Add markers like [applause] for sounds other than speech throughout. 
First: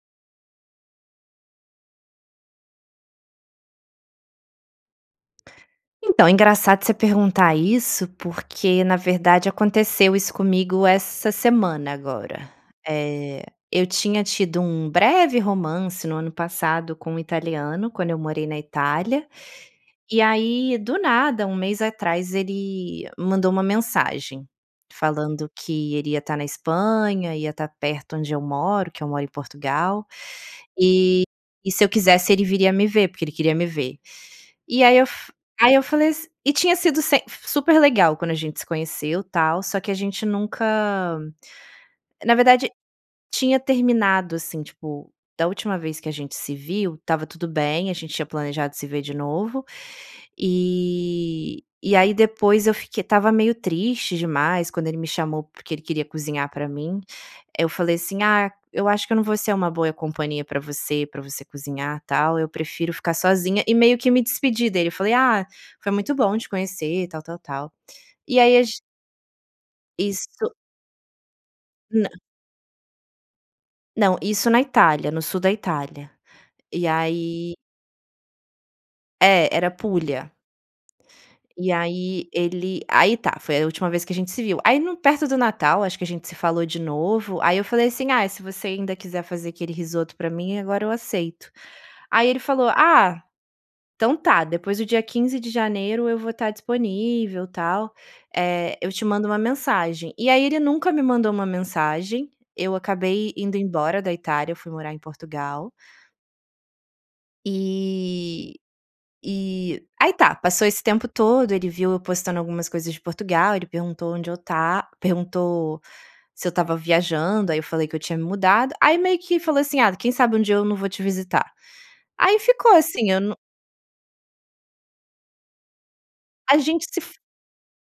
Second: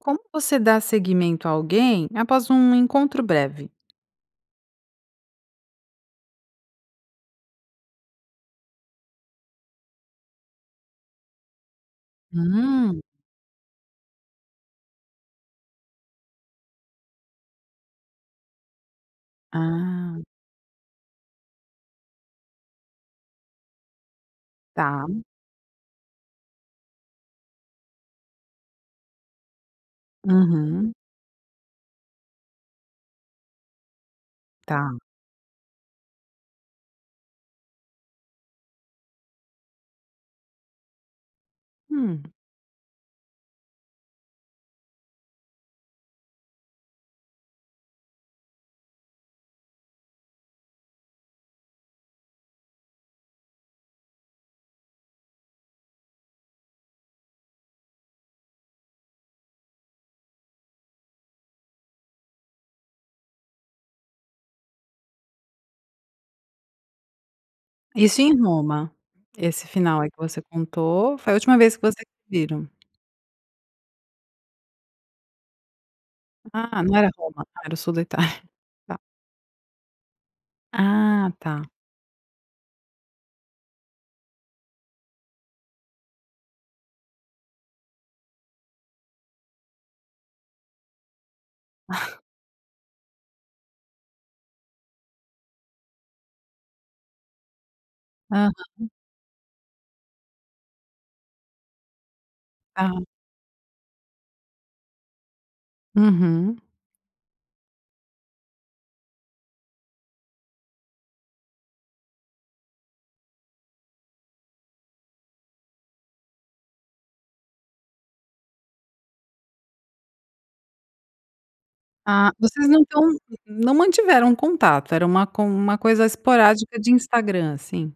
Como você dá seguimento a alguém, após um encontro breve? Então, engraçado você perguntar isso, porque na verdade aconteceu isso comigo essa semana agora. Hum. Eh, eu tinha tido um breve romance no ano passado com um italiano, quando eu morei na Itália. Ah. E aí, do nada, um mês atrás ele mandou uma mensagem Tá. falando que ele iria estar na Espanha, ia estar perto onde eu moro, que eu moro em Portugal. Uhum. E e se eu quisesse, ele viria a me ver, porque ele queria me ver. E aí Tá. eu f aí eu falei as e tinha sido semp super legal quando a gente se conheceu, tal. Só que a gente nunca Hum. na verdade tinha terminado. Assim, tipo, da última vez que a gente se viu, estava tudo bem, a gente tinha planejado se ver de novo, e e aí depois eu fique estava meio triste demais, quando ele me chamou, porque ele queria cozinhar para mim. Eu falei assim: "Ah, eu acho que eu não vou ser uma boa companhia para você, para você cozinhar tal, eu prefiro ficar sozinha" e meio que me despedi dele. Eu falei: "Ah, foi muito bom te conhecer, tal, tal, tal". Isso em E aí, a g Roma? Esse final aí que você Isso contou, foi a última vez que vocês Nã se viram? Não, isso na Itália, no sul da Itália. Ah, E não era Roma, aí era o sul da Itália, tá. É, era Pulha. Ah, tá. E aí ele aí tá, foi a última vez que a gente se viu. Aí no perto do Natal, acho que a gente se falou de novo, ai eu falei assim: "Ah, se você ainda quiser fazer aquele risoto para mim, agora eu aceito". [chuckles] Aí ele falou: "Ah, então tá, depois do dia 15 de janeiro eu vou estar disponível, tal. Eh, Aham. eu te mando uma mensagem". E aí ele nunca me mandou uma mensagem, eu Ah. acabei indo embora da Itália, eu fui morar em Portugal. Uhum. E e aí tá. Passou esse tempo todo. Ele viu eu postando algumas coisas de Portugal. Ele perguntou onde eu ta perguntou se eu estava viajando, aí eu falei que eu tinha me mudado. Aí, meio que falou assim: "Ah, quem sabe dia eu não vou te visitar?" Ah. Aí Vocês ficou não estão assim, eu não não mantiveram o contato. Era uma co uma coisa a esporádica gente de se f Instagram, assim.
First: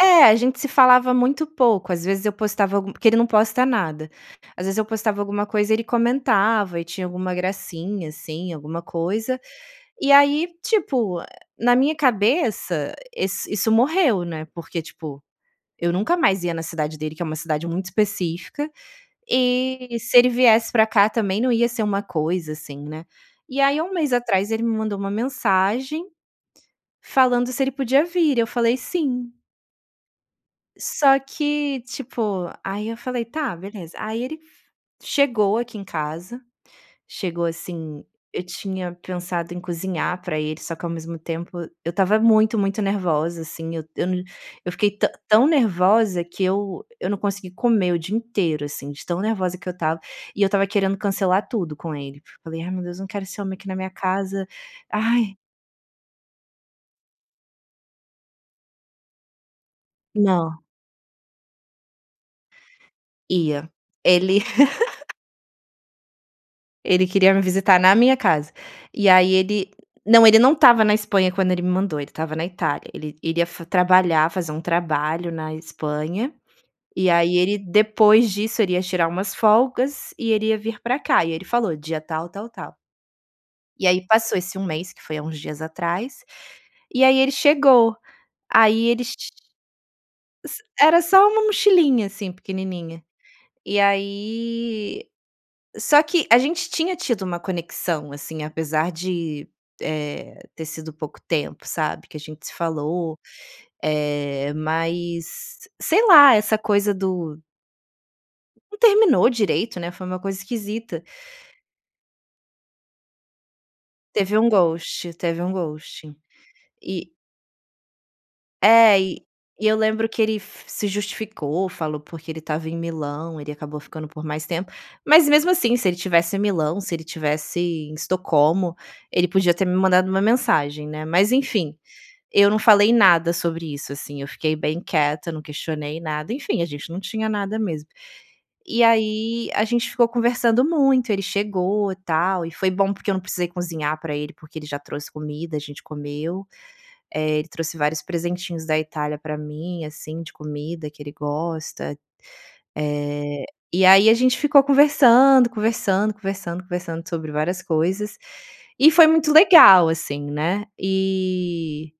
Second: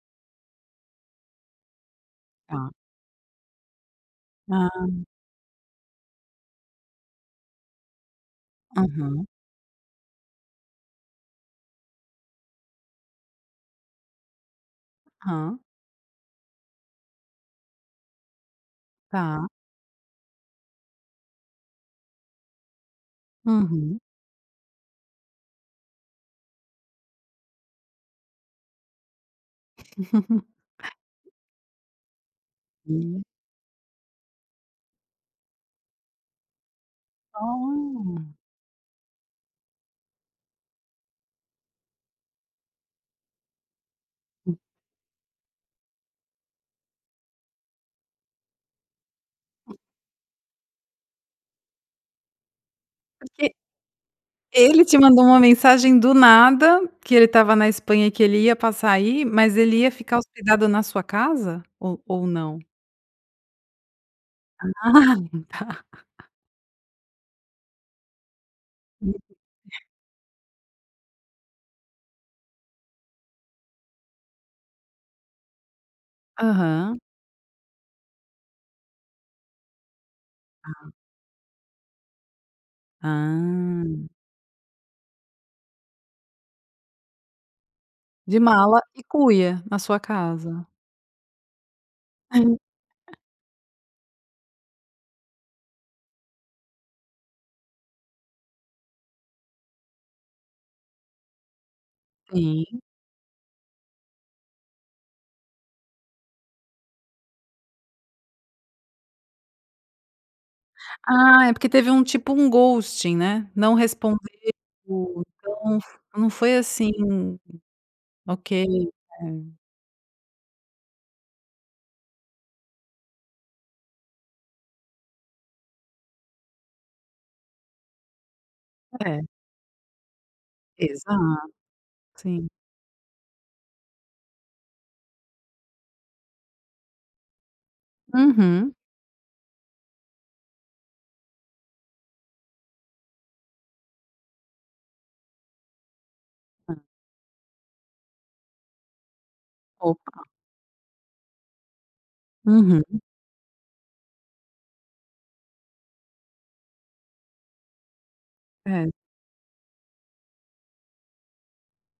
É, a gente se falava muito pouco. Às vezes eu Tá. postava algu porque ele não posta nada. Às vezes eu Ah. postava alguma coisa, ele comentava e tinha alguma gracinha, assim, alguma Aham. coisa. E aí, tipo, na minha cabeça esse isso morreu, né. Porque, tipo, Hã. eu nunca mais ia na cidade dele, que é uma cidade muito específica, Tá. e se ele viesse pra cá também não ia ser uma coisa, assim, né. E aí, 1 Uhum. mês atrás ele me mandou uma mensagem, falando se ele podia vir e eu falei: "Sim". [laughs] Só que, tipo, aí eu Hum. falei: "Tá, beleza". Aí, ele chegou aqui em casa, chegou assim, Ah. eu tinha pensado em cozinhar pra ele, só que ao mesmo tempo, eu estava muito, muito nervosa, assim, eu eu não Hum. eu fiquei tã tão nervosa, que eu eu não consegui comer o dia inteiro, assim, de tão nervosa que eu estava. E eu estava querendo cancelar tudo com ele. Falei: "Ai, meu Deus, não quero ser Porque homem aqui na minha casa". ele te mandou Ai. uma mensagem do nada, que ele estava na Espanha e que ele ia passar aí, mas ele ia ficar Não. hospedado na sua casa? Ou ou não? Ia. Ele [laughs] Ah, tá. [laughs] Ele queria me visitar na minha casa. E [unintelligible] aí ele não, ele não estava na Espanha quando ele me mandou; ele estava na Itália. Ele iria fa trabalhar, fazer um trabalho na Espanha, Aham. e aí ele, depois disso, ele ia tirar umas folgas e ele ia vir Ah. pra cá. E ele falou: "Dia tal, tal, tal". Ah. E aí, passou esse 1 mês, que foi há uns dias atrás, e aí ele chegou. De mala Aí e ele ch cuia na sua casa. S era só uma mochilinha, assim, pequenininha. [laughs] E aí só que a gente tinha tido uma conexão, assim, apesar de, eh, ter sido pouco tempo, sabe, que a gente se Sim. falou. Eh, mas, sei lá, essa coisa do não terminou direito, né? Foi uma coisa esquisita. Ah, é porque teve um tipo um ghosting, né? Não respondeu, Teve um ghosting, teve um Então f ghosting. não foi assim, E ok. É, e É. e eu lembro que ele f se justificou, falou porque ele estava em Milão. Ele acabou ficando por mais tempo. Mas, mesmo assim, se ele estivesse em Milão, se ele estivesse em Estocolmo, É. ele podia ter me mandado uma mensagem, né? Mas Exato, enfim, sim. eu não falei nada sobre isso, assim. Eu fiquei bem quieta, eu não questionei nada, enfim, a gente não tinha nada mesmo. Uhum. E aí, a gente ficou conversando muito. Ele chegou e tal. E foi bom porque eu não precisei cozinhar pra ele porque ele já trouxe comida, a gente comeu. Ah. Eh, ele trouxe vários presentinhos da Itália pra mim, Opa. assim, de comida que ele gosta. Uhum. Eh, e aí a gente ficou conversando, conversando, conversando, conversando sobre várias coisas. E É. foi muito legal assim, né? Eh,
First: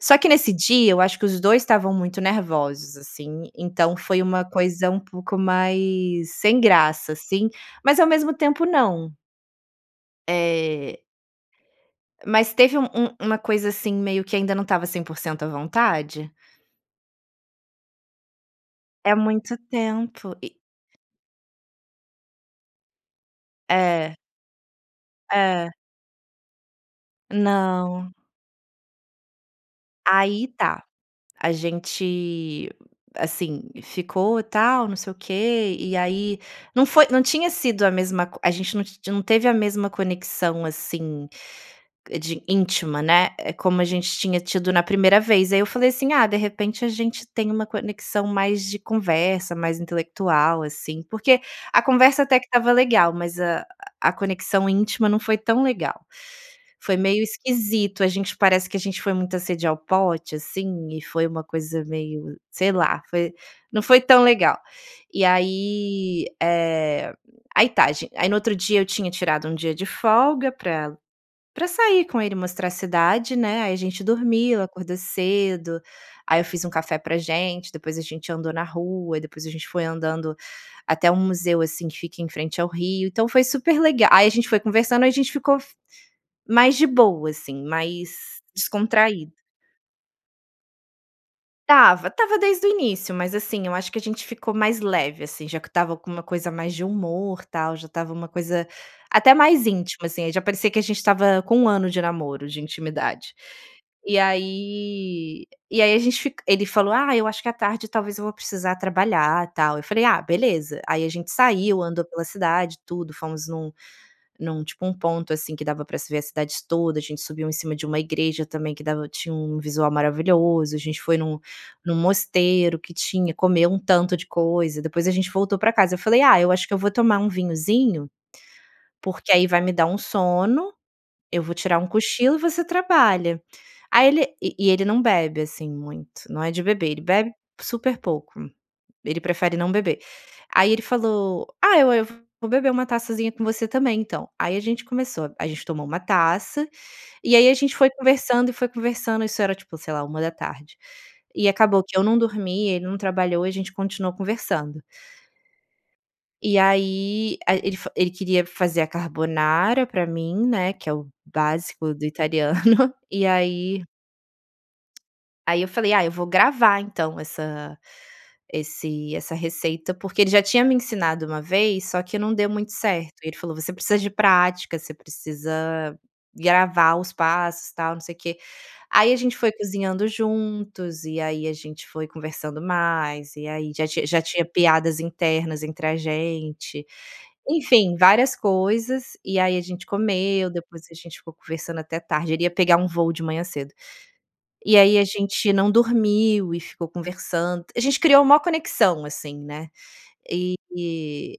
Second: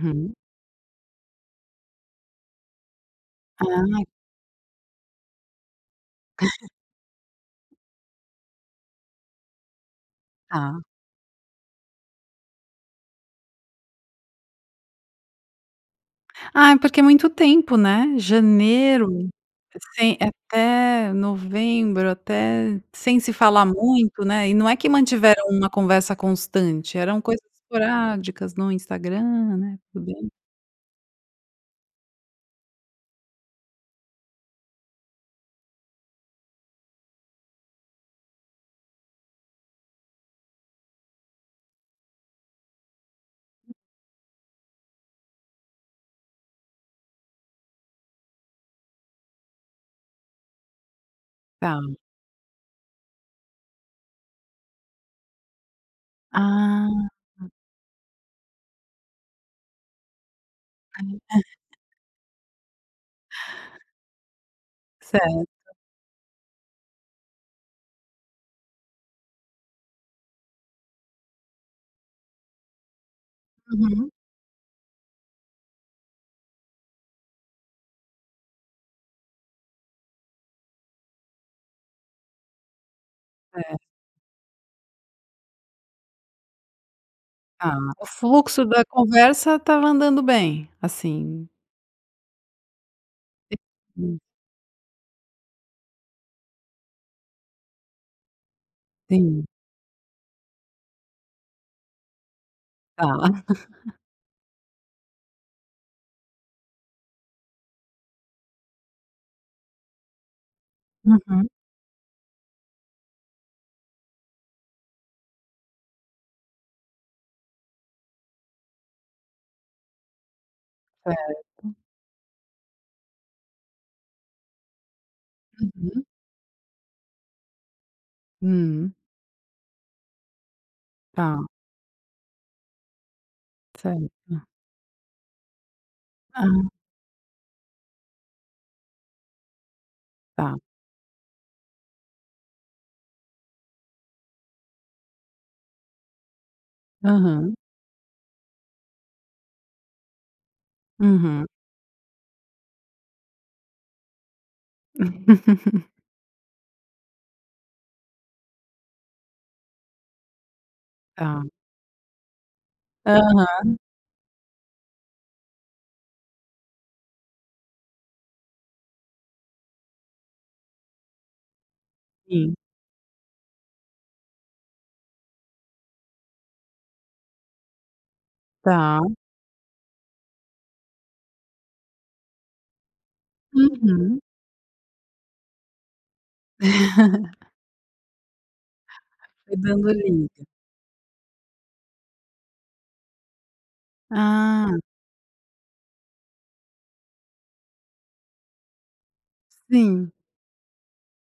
só que nesse dia, eu acho que os 2 estavam muito nervosos, assim. Ah Então e foi uma coisa um pouco mais sem [chuckles] graça, assim. Mas ao mesmo tempo não. Tá. Eh. Mas teve um um uma coisa assim meio que ainda não estava 100% a vontade? Ah, é porque é muito tempo, né? É Janeiro, muito sem tempo, e até, novembro até, sem se falar É. muito, né, e não é que mantiveram uma É. conversa constante, eram coisas Não. esporádicas no Instagram, né, também. Aí tá. A gente, assim, ficou tal, não sei o quê, e aí não foi não tinha sido a mesma co a gente não ti não teve a mesma conexão, assim, de íntima, né, como a gente tinha tido na primeira vez, aí eu falei assim: "Ah, de repente a gente tem uma conexão mais de conversa mais intelectual assim.", porque Tá. a conversa até que estava legal mas a a conexão íntima não foi tão legal. Foi Ah. meio esquisito a gente parece que a gente foi muita sede ao pote, assim, e foi uma [laughs] coisa meio, sei lá, foi não foi tão legal. E Certo. aí, eh, aí tá gi aí no outro dia eu tinha tirado um dia de folga pra pra sair com ele e mostrar a cidade, né, aí a gente Uhum. dormiu acordou cedo, aí eu fiz um café pra gente, depois a gente andou na rua, depois a gente foi andando até um museu, assim, que fica em frente ao rio, então foi Certo. super lega aí a gente foi conversando e a gente ficou f mais de boa, assim, Ah, o mais fluxo da descontraído. conversa estava andando bem, assim? Estava. Estava desde o início, mas, Eh assim, eu acho que a hum. gente ficou mais leve assim já que estava com uma coisa mais de humor tal, já estava uma coisa, até Sim. mais íntima assim, aí já parecia que a gente estava com 1 ano de namoro de intimidade. Ah. [laughs] E aí, eh, e aí a gente fic ele falou: "Ah, eu acho que à tarde talvez eu vou precisar trabalhar e tal", eu falei: "Ah beleza!". Aí a gente Uhum. saiu andou pela cidade tudo, fomos num num tipo um ponto, assim, que dava pra se ver a cidade toda, a gente subiu em cima de uma igreja também que dava tinha um visual maravilhoso, a gente foi Certo. num num mosteiro que tinha comeu um tanto de coisa, depois a gente voltou pra casa. Eu Uhum. falei: "Ah, eu acho que eu vou tomar vinhozinho, Hum. porque aí vai me dar um sono, Tá. eu vou tirar um cochilo e você trabalha.". Aí ele Certo. e e ele não bebe assim muito, não é de Hã. beber. Ele bebe super pouco. Ele prefere não beber. Tá. Ai ele falou: "Ah, eu eu vou beber uma taçazinha com você também então.". Aí a gente começou. A gente tomou uma taça, e aí a Aham. gente foi conversando e foi conversando, isso era tipo, sei lá, 13h. Uhum. E acabou que eu não dormi, ele não trabalhou e a gente continuou conversando [laughs] e aí, a ele fa ele queria fazer a carbonara pra mim, né, que é o Tá. básico do italiano [laughs] e Aham. aí aí eu falei: "Ah eu vou gravar então essa esse essa receita, porque ele já tinha me ensinado uma vez, só que não deu Sim. muito certo. Ele falou: "Você precisa de prática você precisa gravar os passos tal não sei o quê". Tá. Aí a gente foi cozinhando juntos e aí a gente foi conversando mais e aí já tinha Uhum. já tinha piadas internas entre a gente, [laughs] enfim, várias coisas, e Foi aí a gente dando liga. comeu depois a gente ficou conversando até tarde ele ia pegar um voo de manhã cedo e Ah. aí a gente não dormiu e ficou conversando a gente criou maior conexão assim, né, Sim. eh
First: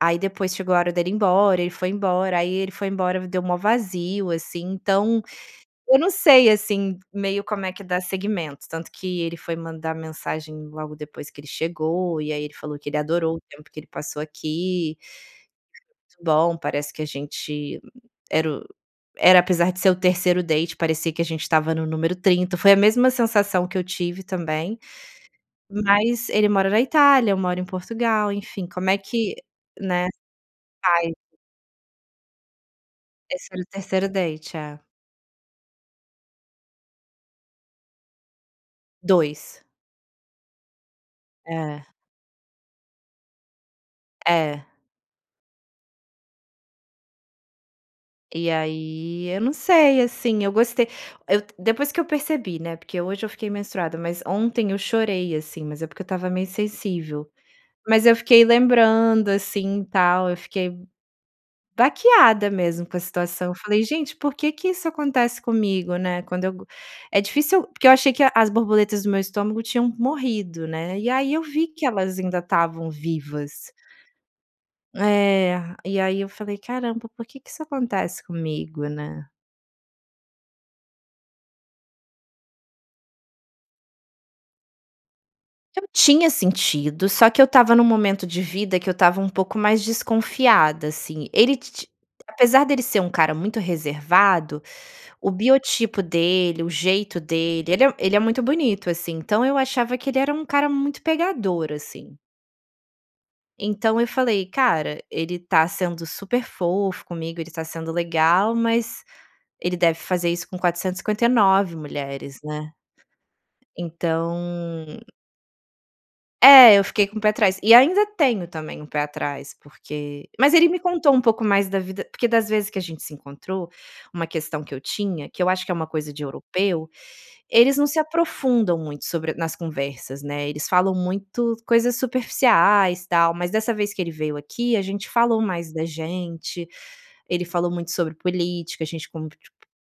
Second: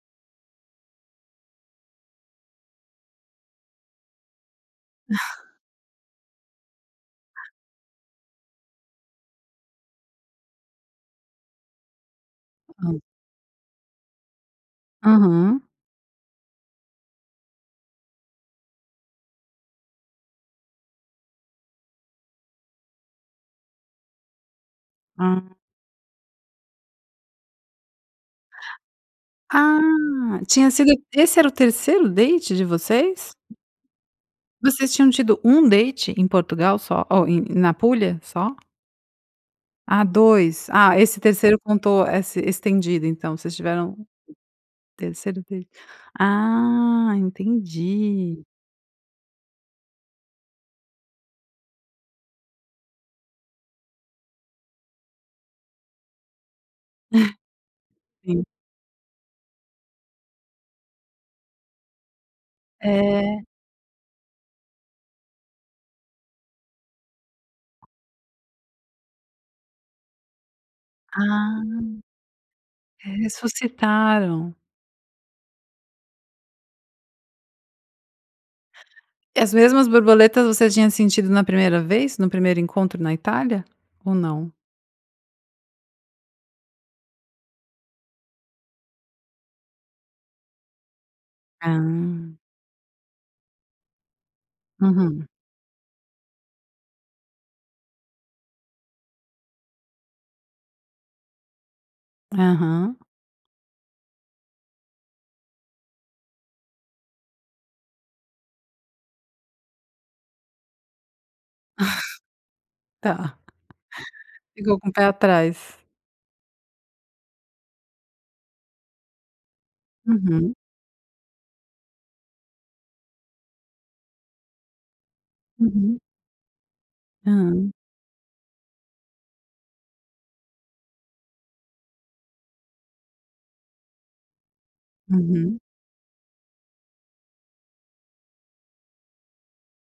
aí depois chegou a hora dele ir embora, ele foi embora aí ele foi embora me deu o maior vazio, assim, então [laughs] eu não sei, assim, meio Ah. como é que dá seguimento, tanto que ele foi mandar mensagem logo depois que ele chegou e aí ele falou que ele Hã. adorou o tempo que ele passou aqui. Aham. Bom parece que a gente era o era apesar de ser o 3º date parecia que a gente estava no número 30, foi a mesma sensação que eu tive também, Hã. mas ele mora na Itália eu moro em Portugal enfim como é que, Ah, né, tinha sido fai esse era o 3º date de vocês? Esse era o 3 date, é. Vocês tinham tido 1 date em Portugal só Oh, em, na Apúlia só? 2. Ah, 2. Ah, esse terceiro É. contou esse estendido então, vocês tiveram o É. terceiro date. Ah, entendi. E aí, eu não sei, assim, eu gostei. Eu depois que eu percebi, né, porque hoje eu fiquei menstruada, mas ontem eu chorei, assim, mas é porque eu estava meio sensível. Mas [chuckles] eu Sim. fiquei lembrando, assim, tal, eu fiquei baqueada mesmo com a É. situação, eu falei: "Gente, por que que isso acontece comigo, né, quando eu go" é difícil porque eu achei que a as borboletas do meu estômago tinham morrido, né, e aí eu Ah. vi que elas ainda estavam vivas. Ressuscitaram. É, e aí eu falei: "Caramba, por que que isso acontece comigo, né". E as mesmas borboletas, você tinha sentido na primeira vez, no primeiro encontro na Itália ou não? Eu tinha sentido, só que eu estava num momento de vida que eu estava um pouco mais desconfiada, assim. Ele titi Ah. apesar de ele ser um cara muito reservado, Uhum. o biotipo dele, o jeito dele, ele é ele é muito bonito, assim, então eu achava que ele era um cara muito pegador, assim. Aham. Então eu falei: "Cara, ele tá sendo super fofo comigo, ele está sendo legal, mas ele deve fazer isso com 459 mulheres, né". [laughs] Tá. [laughs] Ficou com o Então pé atrás. É, eu fiquei com o pé atrás. E ainda tenho também, um pé atrás, porque mas Uhum. ele me contou um pouco mais da vida porque das vezes que a gente se encontrou, uma questão que eu tinha, que eu acho que é uma Uhum. coisa de europeu, Hã. eles não se aprofundam muito sobre nas conversas, né, eles falam muito coisas superficiais, tal. Mas dessa vez que ele veio aqui, a gente falou Uhum. mais da gente. Ele falou muito sobre política, a gente con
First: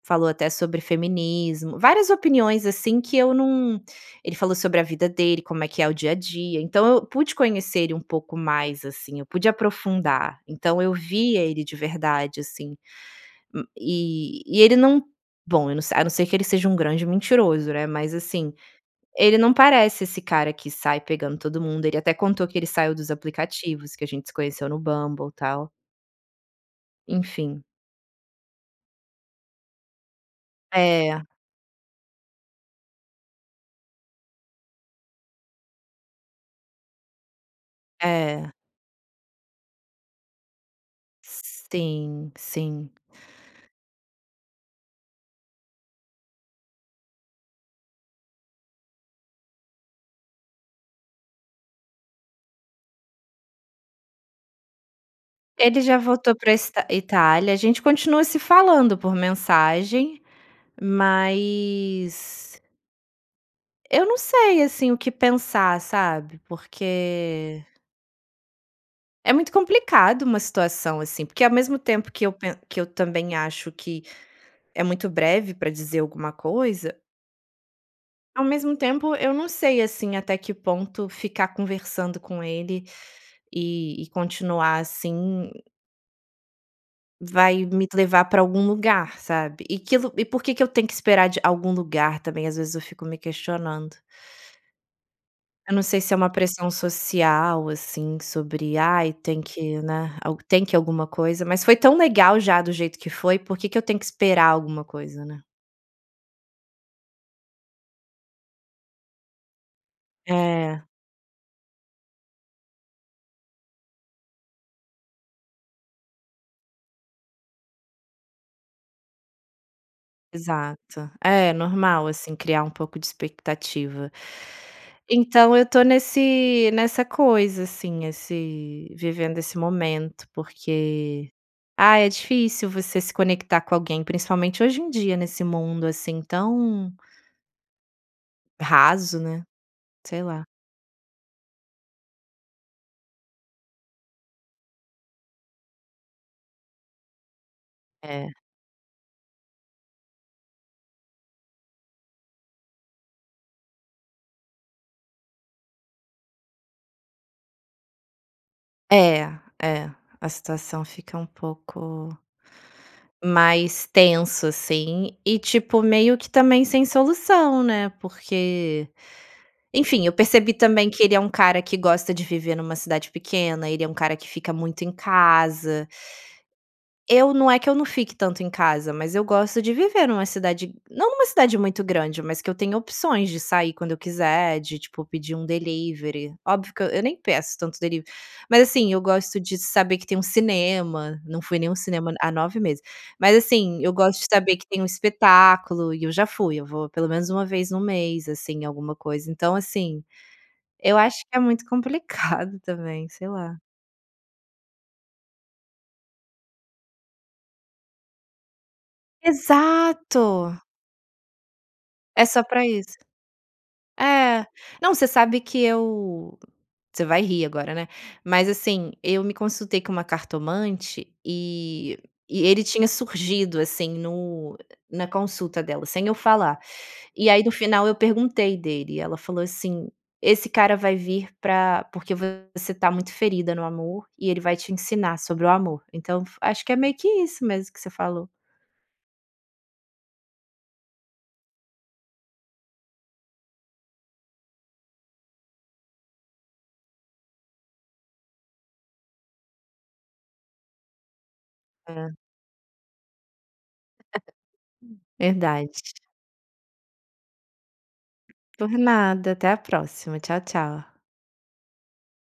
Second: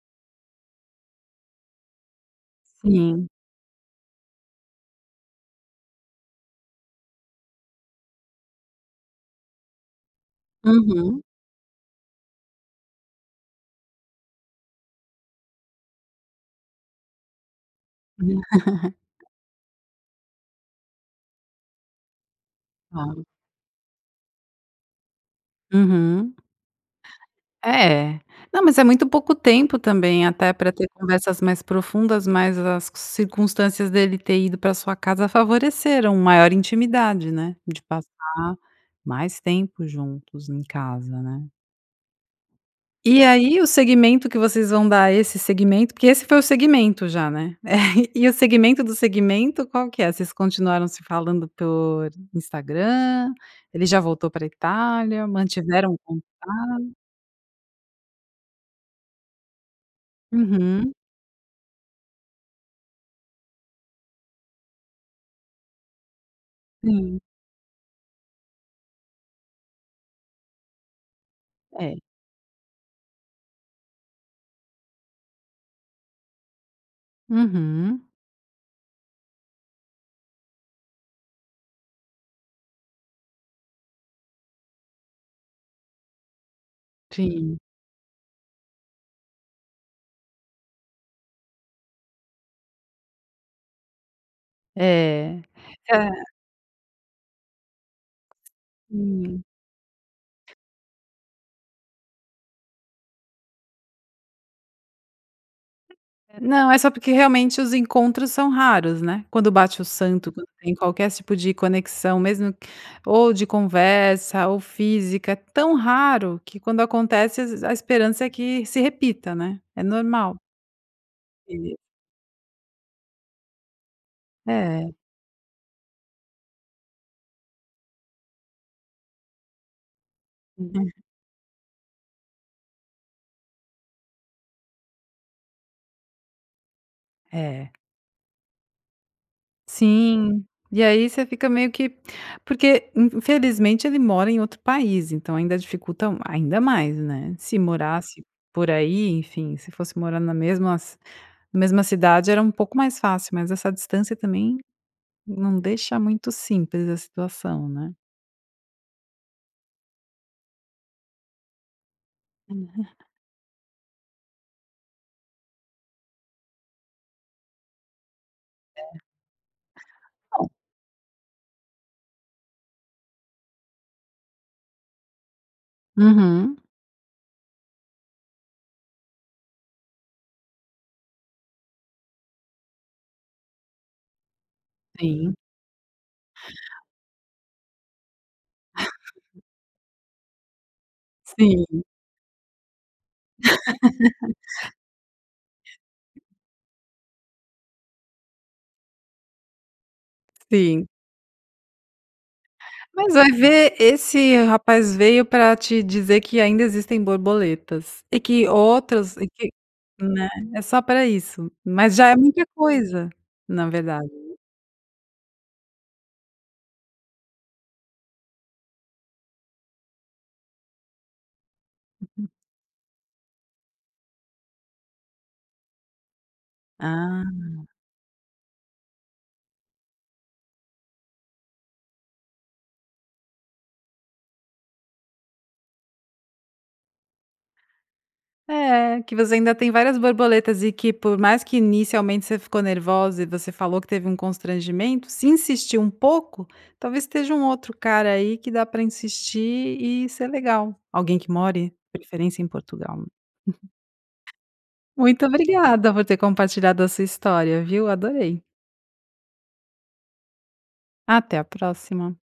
falou até sobre feminismo várias opiniões, assim, que Sim. eu não ele falou sobre a vida dele, como é que é o dia a dia, então eu pude conhecer ele um pouco mais, assim, eu pude aprofundar. Então eu Uhum. via ele de verdade, assim. Hum e e ele não bom, eu não se a não ser que ele seja um grande mentiroso, né, mas assim, [laughs] ele não parece esse cara que sai pegando todo mundo, ele até contou que ele saiu dos Claro. aplicativos, que a gente se conheceu no Bumble, tal. Uhum. Enfim. É. Não, mas é muito pouco tempo também, até pra ter É. conversas mais profundas, mas as circunstâncias dele ter ido pra sua casa favoreceram maior intimidade, né. De É. passar mais tempo juntos em casa, né. Sim, sim. E aí, o segmento que vocês vão dar a esse segmento porque esse foi o segmento já, né. [chuckles] E e o segmento do segmento, qual que é? Vocês continuaram se falando por Instagram? Ele já voltou para a Itália? Ele Mantiveram o já conta voltou pra ista Itália. A gente continuou se falando por mensagem, Uhum. mas eu não sei, assim, o que pensar, sabe. Sim. Porque é muito complicado uma situação assim, porque ao mesmo É. tempo que eu pe que eu também acho que é muito breve pra dizer alguma coisa Uhum. Ao mesmo tempo, eu não sei, assim, até que ponto ficar conversando com ele, e e continuar assim Sim. vai me levar pra algum lugar, sabe. E que lu e por que que eu tenho que esperar de algum lugar também, às vezes eu fico me questionando. É. Eu não sei Hã. se é uma pressão social, assim, sobre: "Ai, tem Hum. que, né, ao tem que alguma coisa". Mas foi tão legal já do jeito que foi, por que que eu tenho que esperar alguma coisa, né. Não, é só porque realmente os encontros são raros, né. Quando bate o santo, quando tem É. qualquer tipo de conexão mesmo, ou de conversa ou física. É tão raro, que quando acontece as a esperança é que se repita, né. É normal. Exato. É, E normal assim, criar um pouco de expectativa. É. Então eu estou nesse nessa coisa assim, esse vivendo esse momento, [unintelligible] porque ah, é difícil você se conectar com alguém, principalmente hoje em dia, nesse mundo assim, tão É. raso, né. Sei Sim. lá. E aí você fica meio que porque infelizmente ele mora em outro país, então ainda dificulta um ainda mais, né. Se morasse É. por aí, enfim, se fosse morar na mesmas mesma cidade, era um pouco mais fácil, mas essa distância também, não deixa muito simples a situação, né. É. é. A situação fica um pouco [laughs] mais tenso, assim, e tipo, meio que também sem solução, né, É. porque, enfim. Eu [unintelligible] percebi também que ele é um cara que gosta de viver numa cidade pequena. Ele é um cara que fica muito em casa Uhum. Eu não é que eu não fique tanto em casa, mas eu gosto de viver numa cidade não numa cidade muito grande, mas que eu tenha opções de sair quando eu quiser, de, tipo, pedir Sim. um delivery. Óbvio que e eu nem peço tanto delivery. Mas, assim, eu gosto [laughs] de saber que tem um cinema. Não fui em nenhum Sim. cinema a há 9 meses. Mas, assim. Eu gosto de saber que tem um espetáculo, e eu já [laughs] fui. Eu vou pelo menos 1 vez no mês, assim, em alguma coisa. Então, assim. Sim. Eu acho que é muito complicado, também. Mas Sei vai lá. ver esse rapaz veio pra te dizer que ainda existem borboletas. E que outras e que, né. Exato! É só pra isso. Mas já é É só muita pra isso. coisa, na verdade. É. Não, você sabe que eu você vai rir agora, né. Mas, assim. Eu me consultei com uma cartomante, eh, Uhum. e ele tinha surgido, assim, no na consulta dela, sem eu falar. E aí, no Ah. final, eu perguntei dele e ela falou, assim: "Esse cara vai vir pra porque você tá muito ferida no amor, e ele vai te ensinar sobre o amor." Então, fu acho que é meio que isso mesmo que você falou. É. Que você ainda tem várias borboletas e que por mais que, inicialmente, você ficou nervosa e você falou que teve um constrangimento, se insistir um pouco, talvez, esteja um outro cara aí, que dá pra insistir e ser legal. Alguém que more, de É. preferência em Portugal. [laughs] Muito Verdade. obrigada por ter compartilhado a sua história, viu. Adorei. Por nada. Até a próxima. Tchau, tchau. Até a próxima.